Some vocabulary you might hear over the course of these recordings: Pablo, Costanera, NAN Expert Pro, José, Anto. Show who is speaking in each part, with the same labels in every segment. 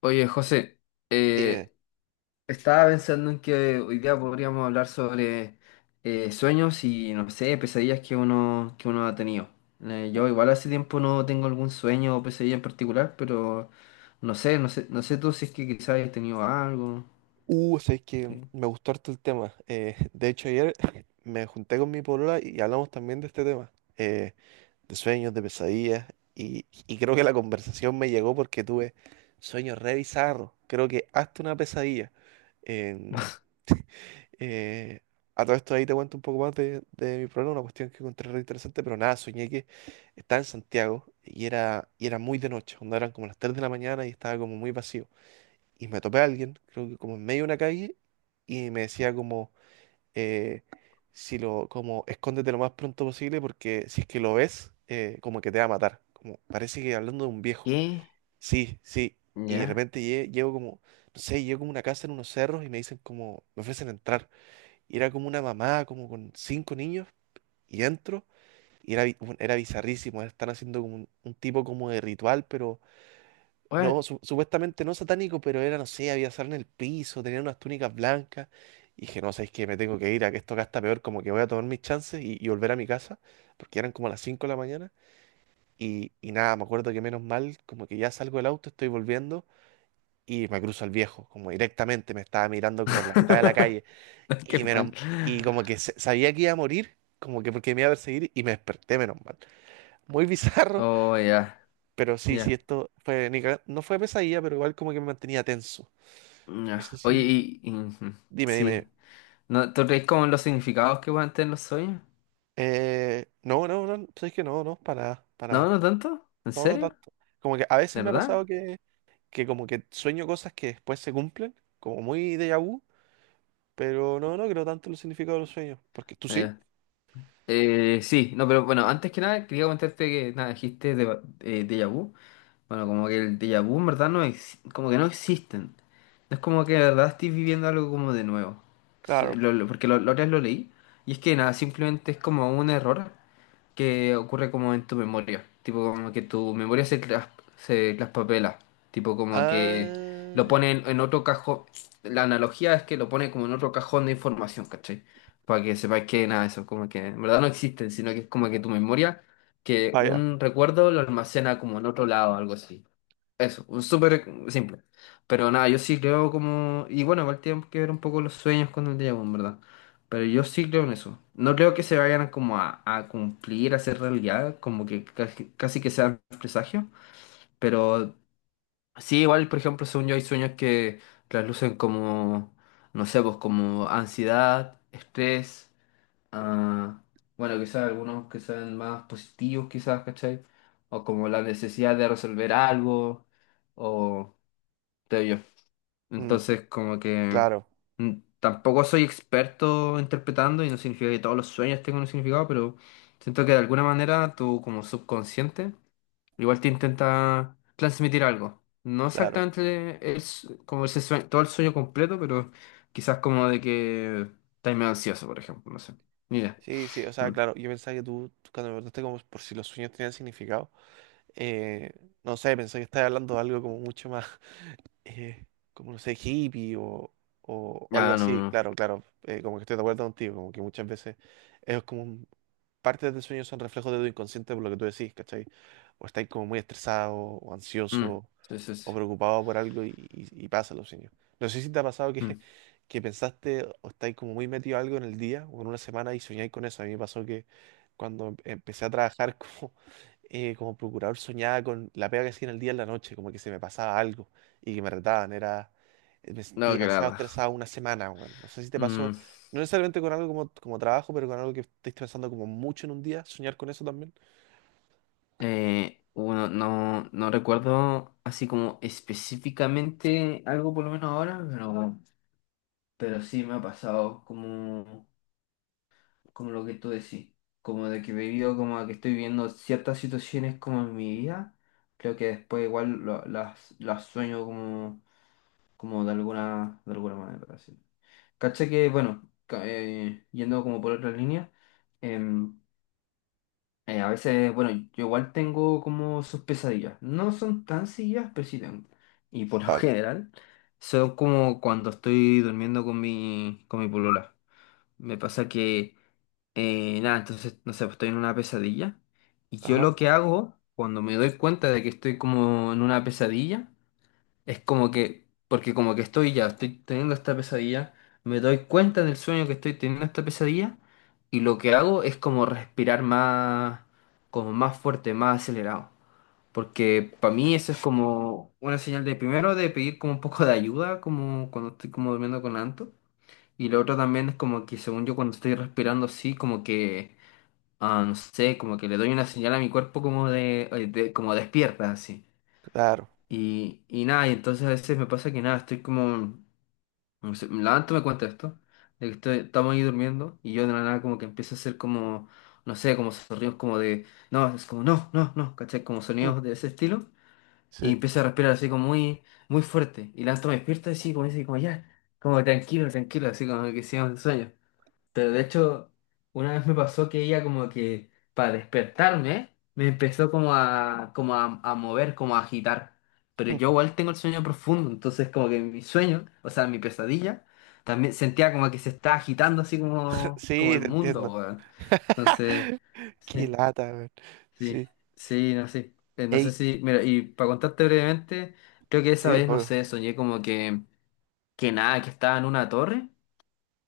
Speaker 1: Oye, José,
Speaker 2: Dime.
Speaker 1: eh, estaba pensando en que hoy día podríamos hablar sobre sueños y, no sé, pesadillas que uno ha tenido. Yo igual hace tiempo no tengo algún sueño o pesadilla en particular, pero no sé tú si es que quizás hayas tenido algo.
Speaker 2: Sabes que
Speaker 1: ¿Qué?
Speaker 2: me gustó harto el tema. De hecho, ayer me junté con mi polola y hablamos también de este tema, de sueños, de pesadillas, y creo que la conversación me llegó porque tuve sueños re bizarros. Creo que hasta una pesadilla. En- eh, a todo esto ahí te cuento un poco más de mi problema, una cuestión que encontré re interesante, pero nada, soñé que estaba en Santiago y era muy de noche, cuando eran como las 3 de la mañana y estaba como muy vacío. Y me topé a alguien, creo que como en medio de una calle, y me decía como, eh, si lo, como, escóndete lo más pronto posible porque si es que lo ves, como que te va a matar. Como, parece que hablando de un viejo.
Speaker 1: ¿Qué?
Speaker 2: Sí, sí. Y de
Speaker 1: ¿Ya?
Speaker 2: repente llego como, no sé, llego como a una casa en unos cerros y me dicen como, me ofrecen entrar. Y era como una mamá, como con cinco niños, y entro, y era, bueno, era bizarrísimo. Están haciendo como un tipo como de ritual, pero no,
Speaker 1: ¿What?
Speaker 2: supuestamente no satánico, pero era, no sé, había sal en el piso, tenían unas túnicas blancas. Y dije, no, sabéis que me tengo que ir, a que esto acá está peor, como que voy a tomar mis chances y volver a mi casa, porque eran como las 5 de la mañana. Y nada, me acuerdo que menos mal, como que ya salgo del auto, estoy volviendo y me cruzo al viejo, como directamente me estaba mirando como en la mitad de la calle.
Speaker 1: Qué
Speaker 2: Y,
Speaker 1: mal.
Speaker 2: menos, y como que sabía que iba a morir, como que porque me iba a perseguir y me desperté, menos mal. Muy bizarro,
Speaker 1: Oh, ya,
Speaker 2: pero sí, sí,
Speaker 1: ya,
Speaker 2: esto fue, ni caga- no fue pesadilla, pero igual como que me mantenía tenso. No sé
Speaker 1: ya. Oye,
Speaker 2: si.
Speaker 1: ujú,
Speaker 2: Dime, dime.
Speaker 1: sí. ¿No, tú crees como en los significados que pueden tener los sueños?
Speaker 2: No, no, no, sabes que no, no, para nada, para
Speaker 1: No,
Speaker 2: nada.
Speaker 1: no tanto. ¿En
Speaker 2: No, no
Speaker 1: serio?
Speaker 2: tanto. Como que a veces
Speaker 1: ¿De
Speaker 2: me ha
Speaker 1: verdad?
Speaker 2: pasado que como que sueño cosas que después se cumplen, como muy déjà vu, pero no, no creo tanto en el significado de los sueños. ¿Porque tú
Speaker 1: Ah,
Speaker 2: sí?
Speaker 1: ya. Sí, no, pero bueno, antes que nada quería comentarte que nada, dijiste de, déjà vu. Bueno,
Speaker 2: Sí,
Speaker 1: como que el déjà vu en verdad como que no existen. No es como que de verdad estoy viviendo algo como de nuevo. S-
Speaker 2: claro.
Speaker 1: lo- lo- porque lo- la otra vez lo leí. Y es que nada, simplemente es como un error que ocurre como en tu memoria, tipo como que tu memoria se traspapela, tipo como que lo
Speaker 2: Ah,
Speaker 1: pone en, otro cajón, la analogía es que lo pone como en otro cajón de información, ¿cachai? Para que sepáis que nada, de eso, como que en verdad no existen, sino que es como que tu memoria, que
Speaker 2: vaya.
Speaker 1: un recuerdo lo almacena como en otro lado, algo así. Eso, un súper simple. Pero nada, yo sí creo como. Y bueno, igual tienen que ver un poco los sueños con el déjà vu, en verdad. Pero yo sí creo en eso. No creo que se vayan como a cumplir, a ser realidad, como que casi, casi que sean presagios. Pero sí, igual, por ejemplo, según yo hay sueños que traslucen como, no sé, pues como ansiedad, estrés, ah, bueno, quizás algunos que sean más positivos, quizás, ¿cachai? O como la necesidad de resolver algo. O te yo.
Speaker 2: Mm,
Speaker 1: Entonces, como que
Speaker 2: claro,
Speaker 1: mm, tampoco soy experto interpretando y no significa que todos los sueños tengan un significado, pero siento que de alguna manera tú como subconsciente igual te intenta transmitir algo. No
Speaker 2: claro.
Speaker 1: exactamente es como ese todo el sueño completo, pero quizás como de que estás medio ansioso, por ejemplo, no sé. Mira.
Speaker 2: Sí, sí, o sea,
Speaker 1: Mm.
Speaker 2: claro, yo pensaba que tú, cuando me preguntaste como por si los sueños tenían significado, eh, no sé, pensé que estabas hablando de algo como mucho más. eh, Como no sé, hippie o, o algo
Speaker 1: Ah, no,
Speaker 2: así,
Speaker 1: no,
Speaker 2: claro, claro, como que estoy de acuerdo contigo, como que muchas veces es partes del sueño son reflejos de tu inconsciente por lo que tú decís, ¿cachai? O estáis como muy estresado, o
Speaker 1: no. Mm.
Speaker 2: ansioso,
Speaker 1: Sí, sí, sí.
Speaker 2: o preocupado por algo y pasa los sueños. No sé si te ha pasado que,
Speaker 1: Mm.
Speaker 2: que pensaste o estáis como muy metido algo en el día o en una semana y soñáis con eso. A mí me pasó que cuando empecé a trabajar como, como procurador soñaba con la pega que hacía en el día y en la noche, como que se me pasaba algo y que me retaban. Me sentí
Speaker 1: No, que
Speaker 2: demasiado
Speaker 1: nada.
Speaker 2: estresado una semana, weón. No sé si te pasó
Speaker 1: Mm.
Speaker 2: no necesariamente con algo como, como trabajo, pero con algo que estés pensando como mucho en un día, soñar con eso también.
Speaker 1: Bueno, no, no recuerdo así como específicamente algo por lo menos ahora, pero sí me ha pasado como, como lo que tú decís, como de que he vivido, como que estoy viviendo ciertas situaciones como en mi vida, creo que después igual las sueño como, como de alguna manera, así. Caché que, bueno, yendo como por otra línea. A veces, bueno, yo igual tengo como sus pesadillas. No son tan seguidas, pero sí tengo. Y por lo
Speaker 2: Vale.
Speaker 1: general, son como cuando estoy durmiendo con mi polola. Me pasa que, nada, entonces, no sé, pues estoy en una pesadilla. Y yo
Speaker 2: Ajá.
Speaker 1: lo que hago cuando me doy cuenta de que estoy como en una pesadilla es como que, porque como que estoy ya, estoy teniendo esta pesadilla, me doy cuenta en el sueño que estoy teniendo esta pesadilla y lo que hago es como respirar más, como más fuerte, más acelerado. Porque para mí eso es como una señal de primero de pedir como un poco de ayuda, como cuando estoy como durmiendo con Anto. Y lo otro también es como que según yo cuando estoy respirando así, como que, ah, no sé, como que le doy una señal a mi cuerpo como de como despierta así.
Speaker 2: Claro.
Speaker 1: Y nada, y entonces a veces me pasa que nada, estoy como, no sé, me levanto, me cuenta esto, de que estamos ahí durmiendo y yo de la nada como que empiezo a hacer como, no sé, como sonidos como de, no, es como, no, no, no, ¿cachai? Como
Speaker 2: Mm,
Speaker 1: sonidos de ese estilo y
Speaker 2: sí.
Speaker 1: empiezo a respirar así como muy, muy fuerte y levanto, me despierto así como dice, como ya, como tranquilo, tranquilo, así como que sigo en sueño. Pero de hecho, una vez me pasó que ella como que para despertarme me empezó como a mover, como a agitar. Pero
Speaker 2: Mm.
Speaker 1: yo igual tengo el sueño profundo, entonces como que mi sueño, o sea, mi pesadilla, también sentía como que se está agitando así como, como
Speaker 2: Sí,
Speaker 1: el
Speaker 2: te
Speaker 1: mundo,
Speaker 2: entiendo.
Speaker 1: weón. Entonces,
Speaker 2: Qué
Speaker 1: sí,
Speaker 2: lata, weón.
Speaker 1: sí,
Speaker 2: Sí.
Speaker 1: sí, no sé. No sé
Speaker 2: Ey.
Speaker 1: si, mira, y para contarte brevemente, creo que esa
Speaker 2: Sí,
Speaker 1: vez, no
Speaker 2: obvio.
Speaker 1: sé, soñé como que nada, que estaba en una torre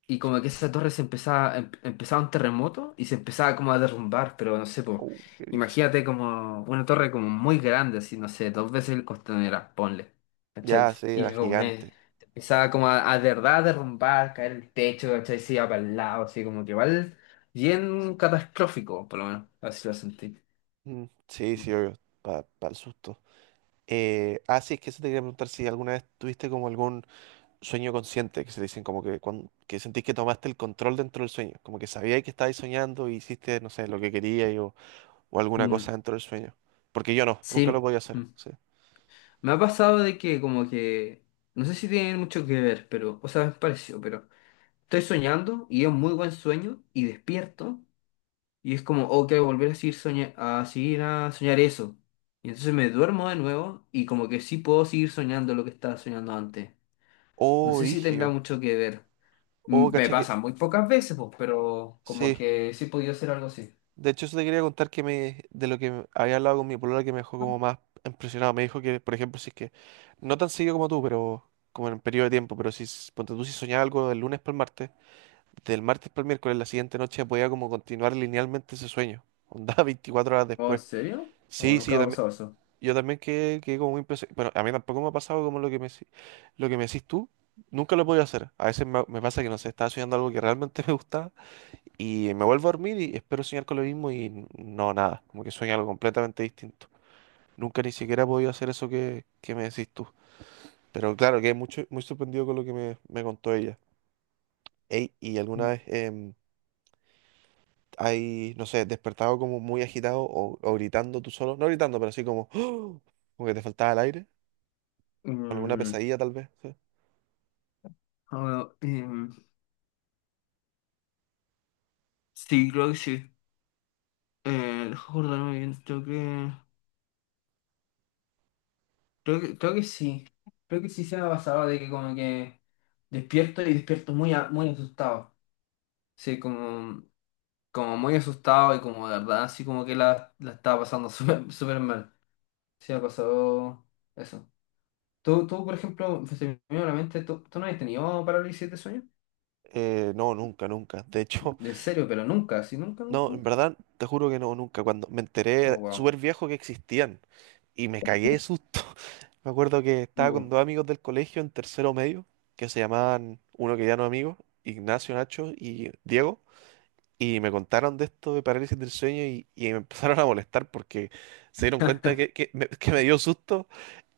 Speaker 1: y como que esa torre se empezaba un terremoto y se empezaba como a derrumbar, pero no sé, pues,
Speaker 2: Oh, qué brillo.
Speaker 1: imagínate como una torre como muy grande, así, no sé, dos veces el Costanera, ponle, ¿cachai?
Speaker 2: Ya, sí, era
Speaker 1: Y como que
Speaker 2: gigante.
Speaker 1: se empezaba como a de verdad a derrumbar, caer el techo, ¿cachai? Se iba para el lado, así como que igual bien catastrófico, por lo menos, así lo sentí.
Speaker 2: Mm, sí, sí, obvio. Para el susto. Ah, sí, es que eso te quería preguntar si alguna vez tuviste como algún sueño consciente, que se dicen como que, que sentís que tomaste el control dentro del sueño, como que sabías que estabais soñando y hiciste, no sé, lo que querías o alguna
Speaker 1: Mm,
Speaker 2: cosa dentro del sueño. Porque yo no,
Speaker 1: sí.
Speaker 2: nunca lo podía hacer.
Speaker 1: mm.
Speaker 2: Sí.
Speaker 1: me ha pasado de que como que, no sé si tiene mucho que ver, pero, o sea, me pareció, pero. Estoy soñando y es un muy buen sueño y despierto y es como, ok, volver a seguir, a seguir a soñar eso. Y entonces me duermo de nuevo y como que sí puedo seguir soñando lo que estaba soñando antes. No
Speaker 2: Oh,
Speaker 1: sé si tendrá
Speaker 2: rígido.
Speaker 1: mucho que ver.
Speaker 2: Oh,
Speaker 1: Me
Speaker 2: cacha que.
Speaker 1: pasa muy pocas veces, pues, pero como
Speaker 2: Sí.
Speaker 1: que sí he podido hacer algo así.
Speaker 2: De hecho, eso te quería contar que me, de lo que había hablado con mi polola que me dejó como más impresionado. Me dijo que, por ejemplo, si es que, no tan seguido como tú, pero como en un periodo de tiempo, pero si, ponte tú, si soñaba algo del lunes para el martes, del martes para el miércoles, la siguiente noche podía como continuar linealmente ese sueño. Onda 24 horas
Speaker 1: ¿O en
Speaker 2: después.
Speaker 1: serio? ¿O
Speaker 2: Sí, sí,
Speaker 1: nunca
Speaker 2: yo
Speaker 1: me ha
Speaker 2: también.
Speaker 1: pasado eso?
Speaker 2: Yo también quedé, quedé como muy impresionado. Bueno, a mí tampoco me ha pasado como lo que me, lo que me decís tú. Nunca lo he podido hacer. A veces me, me pasa que, no sé, estaba soñando algo que realmente me gustaba y me vuelvo a dormir y espero soñar con lo mismo y no, nada. Como que sueño algo completamente distinto. Nunca ni siquiera he podido hacer eso que me decís tú. Pero claro, quedé mucho, muy sorprendido con lo que me contó ella. Ey, ¿y alguna
Speaker 1: Mm.
Speaker 2: vez hay, no sé, despertado como muy agitado o, gritando tú solo? No gritando, pero así como, como que te faltaba el aire. Con alguna
Speaker 1: Mm,
Speaker 2: pesadilla tal vez. Sí.
Speaker 1: ah, bueno, sí, creo que sí. Deja acordarme bien, tengo que. Creo que sí. Creo que sí se me ha pasado de que como que despierto y despierto muy, muy asustado. Sí, como muy asustado y como de verdad, así como que la estaba pasando súper súper mal. Sí, me ha pasado eso. Tú, por ejemplo, se me vino a la mente, ¿tú no has tenido parálisis de sueño?
Speaker 2: No, nunca, nunca. De hecho,
Speaker 1: En serio, pero nunca, así nunca, nunca,
Speaker 2: no, en
Speaker 1: nunca.
Speaker 2: verdad, te juro que no, nunca. Cuando me
Speaker 1: Oh,
Speaker 2: enteré
Speaker 1: wow.
Speaker 2: súper viejo que existían y me cagué de susto. Me acuerdo que estaba con
Speaker 1: Uh.
Speaker 2: dos amigos del colegio en tercero medio, que se llamaban, uno que ya no es amigo, Ignacio, Nacho y Diego, y me contaron de esto de parálisis del sueño y me empezaron a molestar porque se dieron cuenta que, que me dio susto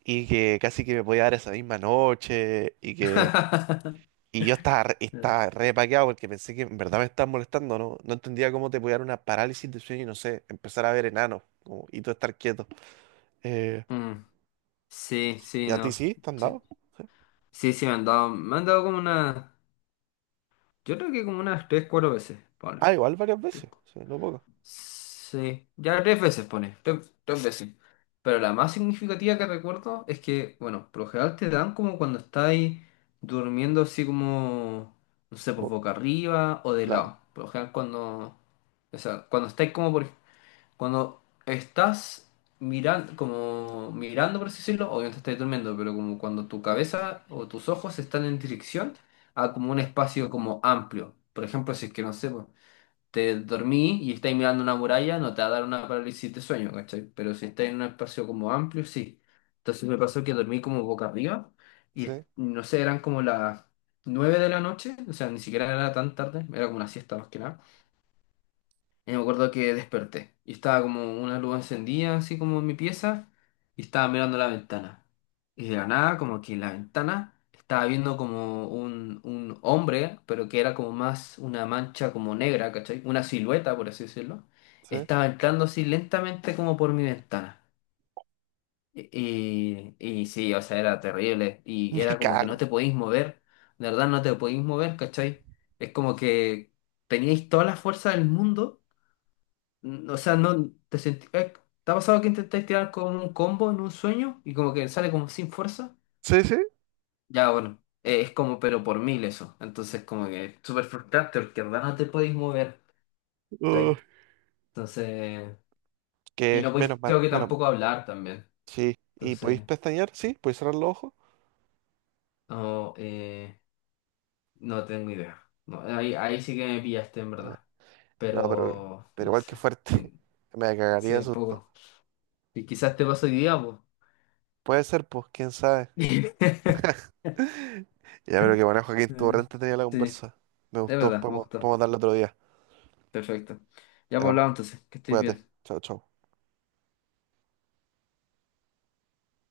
Speaker 2: y que casi que me podía dar esa misma noche y que. Y yo estaba,
Speaker 1: Ya.
Speaker 2: estaba re paqueado porque pensé que en verdad me estaban molestando, ¿no? No entendía cómo te podía dar una parálisis de sueño y no sé, empezar a ver enanos como- y tú estar quieto. Eh,
Speaker 1: Mm, sí,
Speaker 2: ¿Y
Speaker 1: sí,
Speaker 2: a ti
Speaker 1: no.
Speaker 2: sí? ¿Te han
Speaker 1: Sí,
Speaker 2: dado?
Speaker 1: sí, sí, me han dado como una. Yo creo que como unas tres, cuatro veces, Pablo.
Speaker 2: Ah, igual varias
Speaker 1: Tre-
Speaker 2: veces. Sí, no poco.
Speaker 1: Sí, ya tres veces pone, tres veces. Pero la más significativa que recuerdo es que, bueno, por lo general te dan como cuando estáis durmiendo así como, no sé, pues
Speaker 2: Bo-
Speaker 1: boca arriba o de
Speaker 2: claro.
Speaker 1: lado. Por lo general cuando, o sea, cuando estás mirando, como mirando, por así decirlo, obviamente estás durmiendo, pero como cuando tu cabeza o tus ojos están en dirección a como un espacio como amplio. Por ejemplo, si es que no sé, po, te dormí y estás mirando una muralla, no te va a dar una parálisis de sueño, ¿cachai? Pero si estás en un espacio como amplio, sí. Entonces me pasó que dormí como boca arriba y
Speaker 2: Sí,
Speaker 1: no sé, eran como las 9 de la noche, o sea, ni siquiera era tan tarde, era como una siesta más que nada. Y me acuerdo que desperté y estaba como una luz encendida, así como en mi pieza, y estaba mirando la ventana. Y de la nada, como que en la ventana estaba viendo como un, hombre, pero que era como más una mancha como negra, ¿cachai? Una silueta, por así decirlo.
Speaker 2: sí.
Speaker 1: Estaba entrando así lentamente como por mi ventana. Y sí, o sea, era terrible. Y
Speaker 2: Me
Speaker 1: era como que no
Speaker 2: cago.
Speaker 1: te podéis mover. De verdad, no te podéis mover, ¿cachai? Es como que teníais toda la fuerza del mundo o sea, no te sentí. ¿Te ha pasado que intentáis tirar con un combo en un sueño y como que sale como sin fuerza?
Speaker 2: Sí, sí.
Speaker 1: Ya, bueno, es como pero por mil eso. Entonces, como que es súper frustrante porque en verdad no te podéis mover.
Speaker 2: Uh,
Speaker 1: ¿Cachai? Entonces, y
Speaker 2: que
Speaker 1: no podéis,
Speaker 2: menos mal,
Speaker 1: creo que
Speaker 2: menos.
Speaker 1: tampoco hablar también.
Speaker 2: Sí. ¿Y podéis
Speaker 1: Entonces,
Speaker 2: pestañear? Sí, podéis cerrar los ojos.
Speaker 1: no, no tengo idea. No, ahí sí que me pillaste en verdad.
Speaker 2: No,
Speaker 1: Pero,
Speaker 2: pero
Speaker 1: no
Speaker 2: igual que
Speaker 1: sé. Mm,
Speaker 2: fuerte. Me cagaría
Speaker 1: sí,
Speaker 2: de
Speaker 1: un
Speaker 2: susto.
Speaker 1: poco. Y quizás te pasó hoy día, pues.
Speaker 2: Puede ser, pues, quién sabe. Ya, pero que bueno, Joaquín, estuvo re entretenida la
Speaker 1: Sí.
Speaker 2: conversa. Me
Speaker 1: Es
Speaker 2: gustó,
Speaker 1: verdad, me
Speaker 2: podemos,
Speaker 1: gustó.
Speaker 2: podemos darle otro día.
Speaker 1: Perfecto. Ya
Speaker 2: Ya,
Speaker 1: por
Speaker 2: pues,
Speaker 1: lado entonces, que estés
Speaker 2: cuídate.
Speaker 1: bien.
Speaker 2: Chao, chao.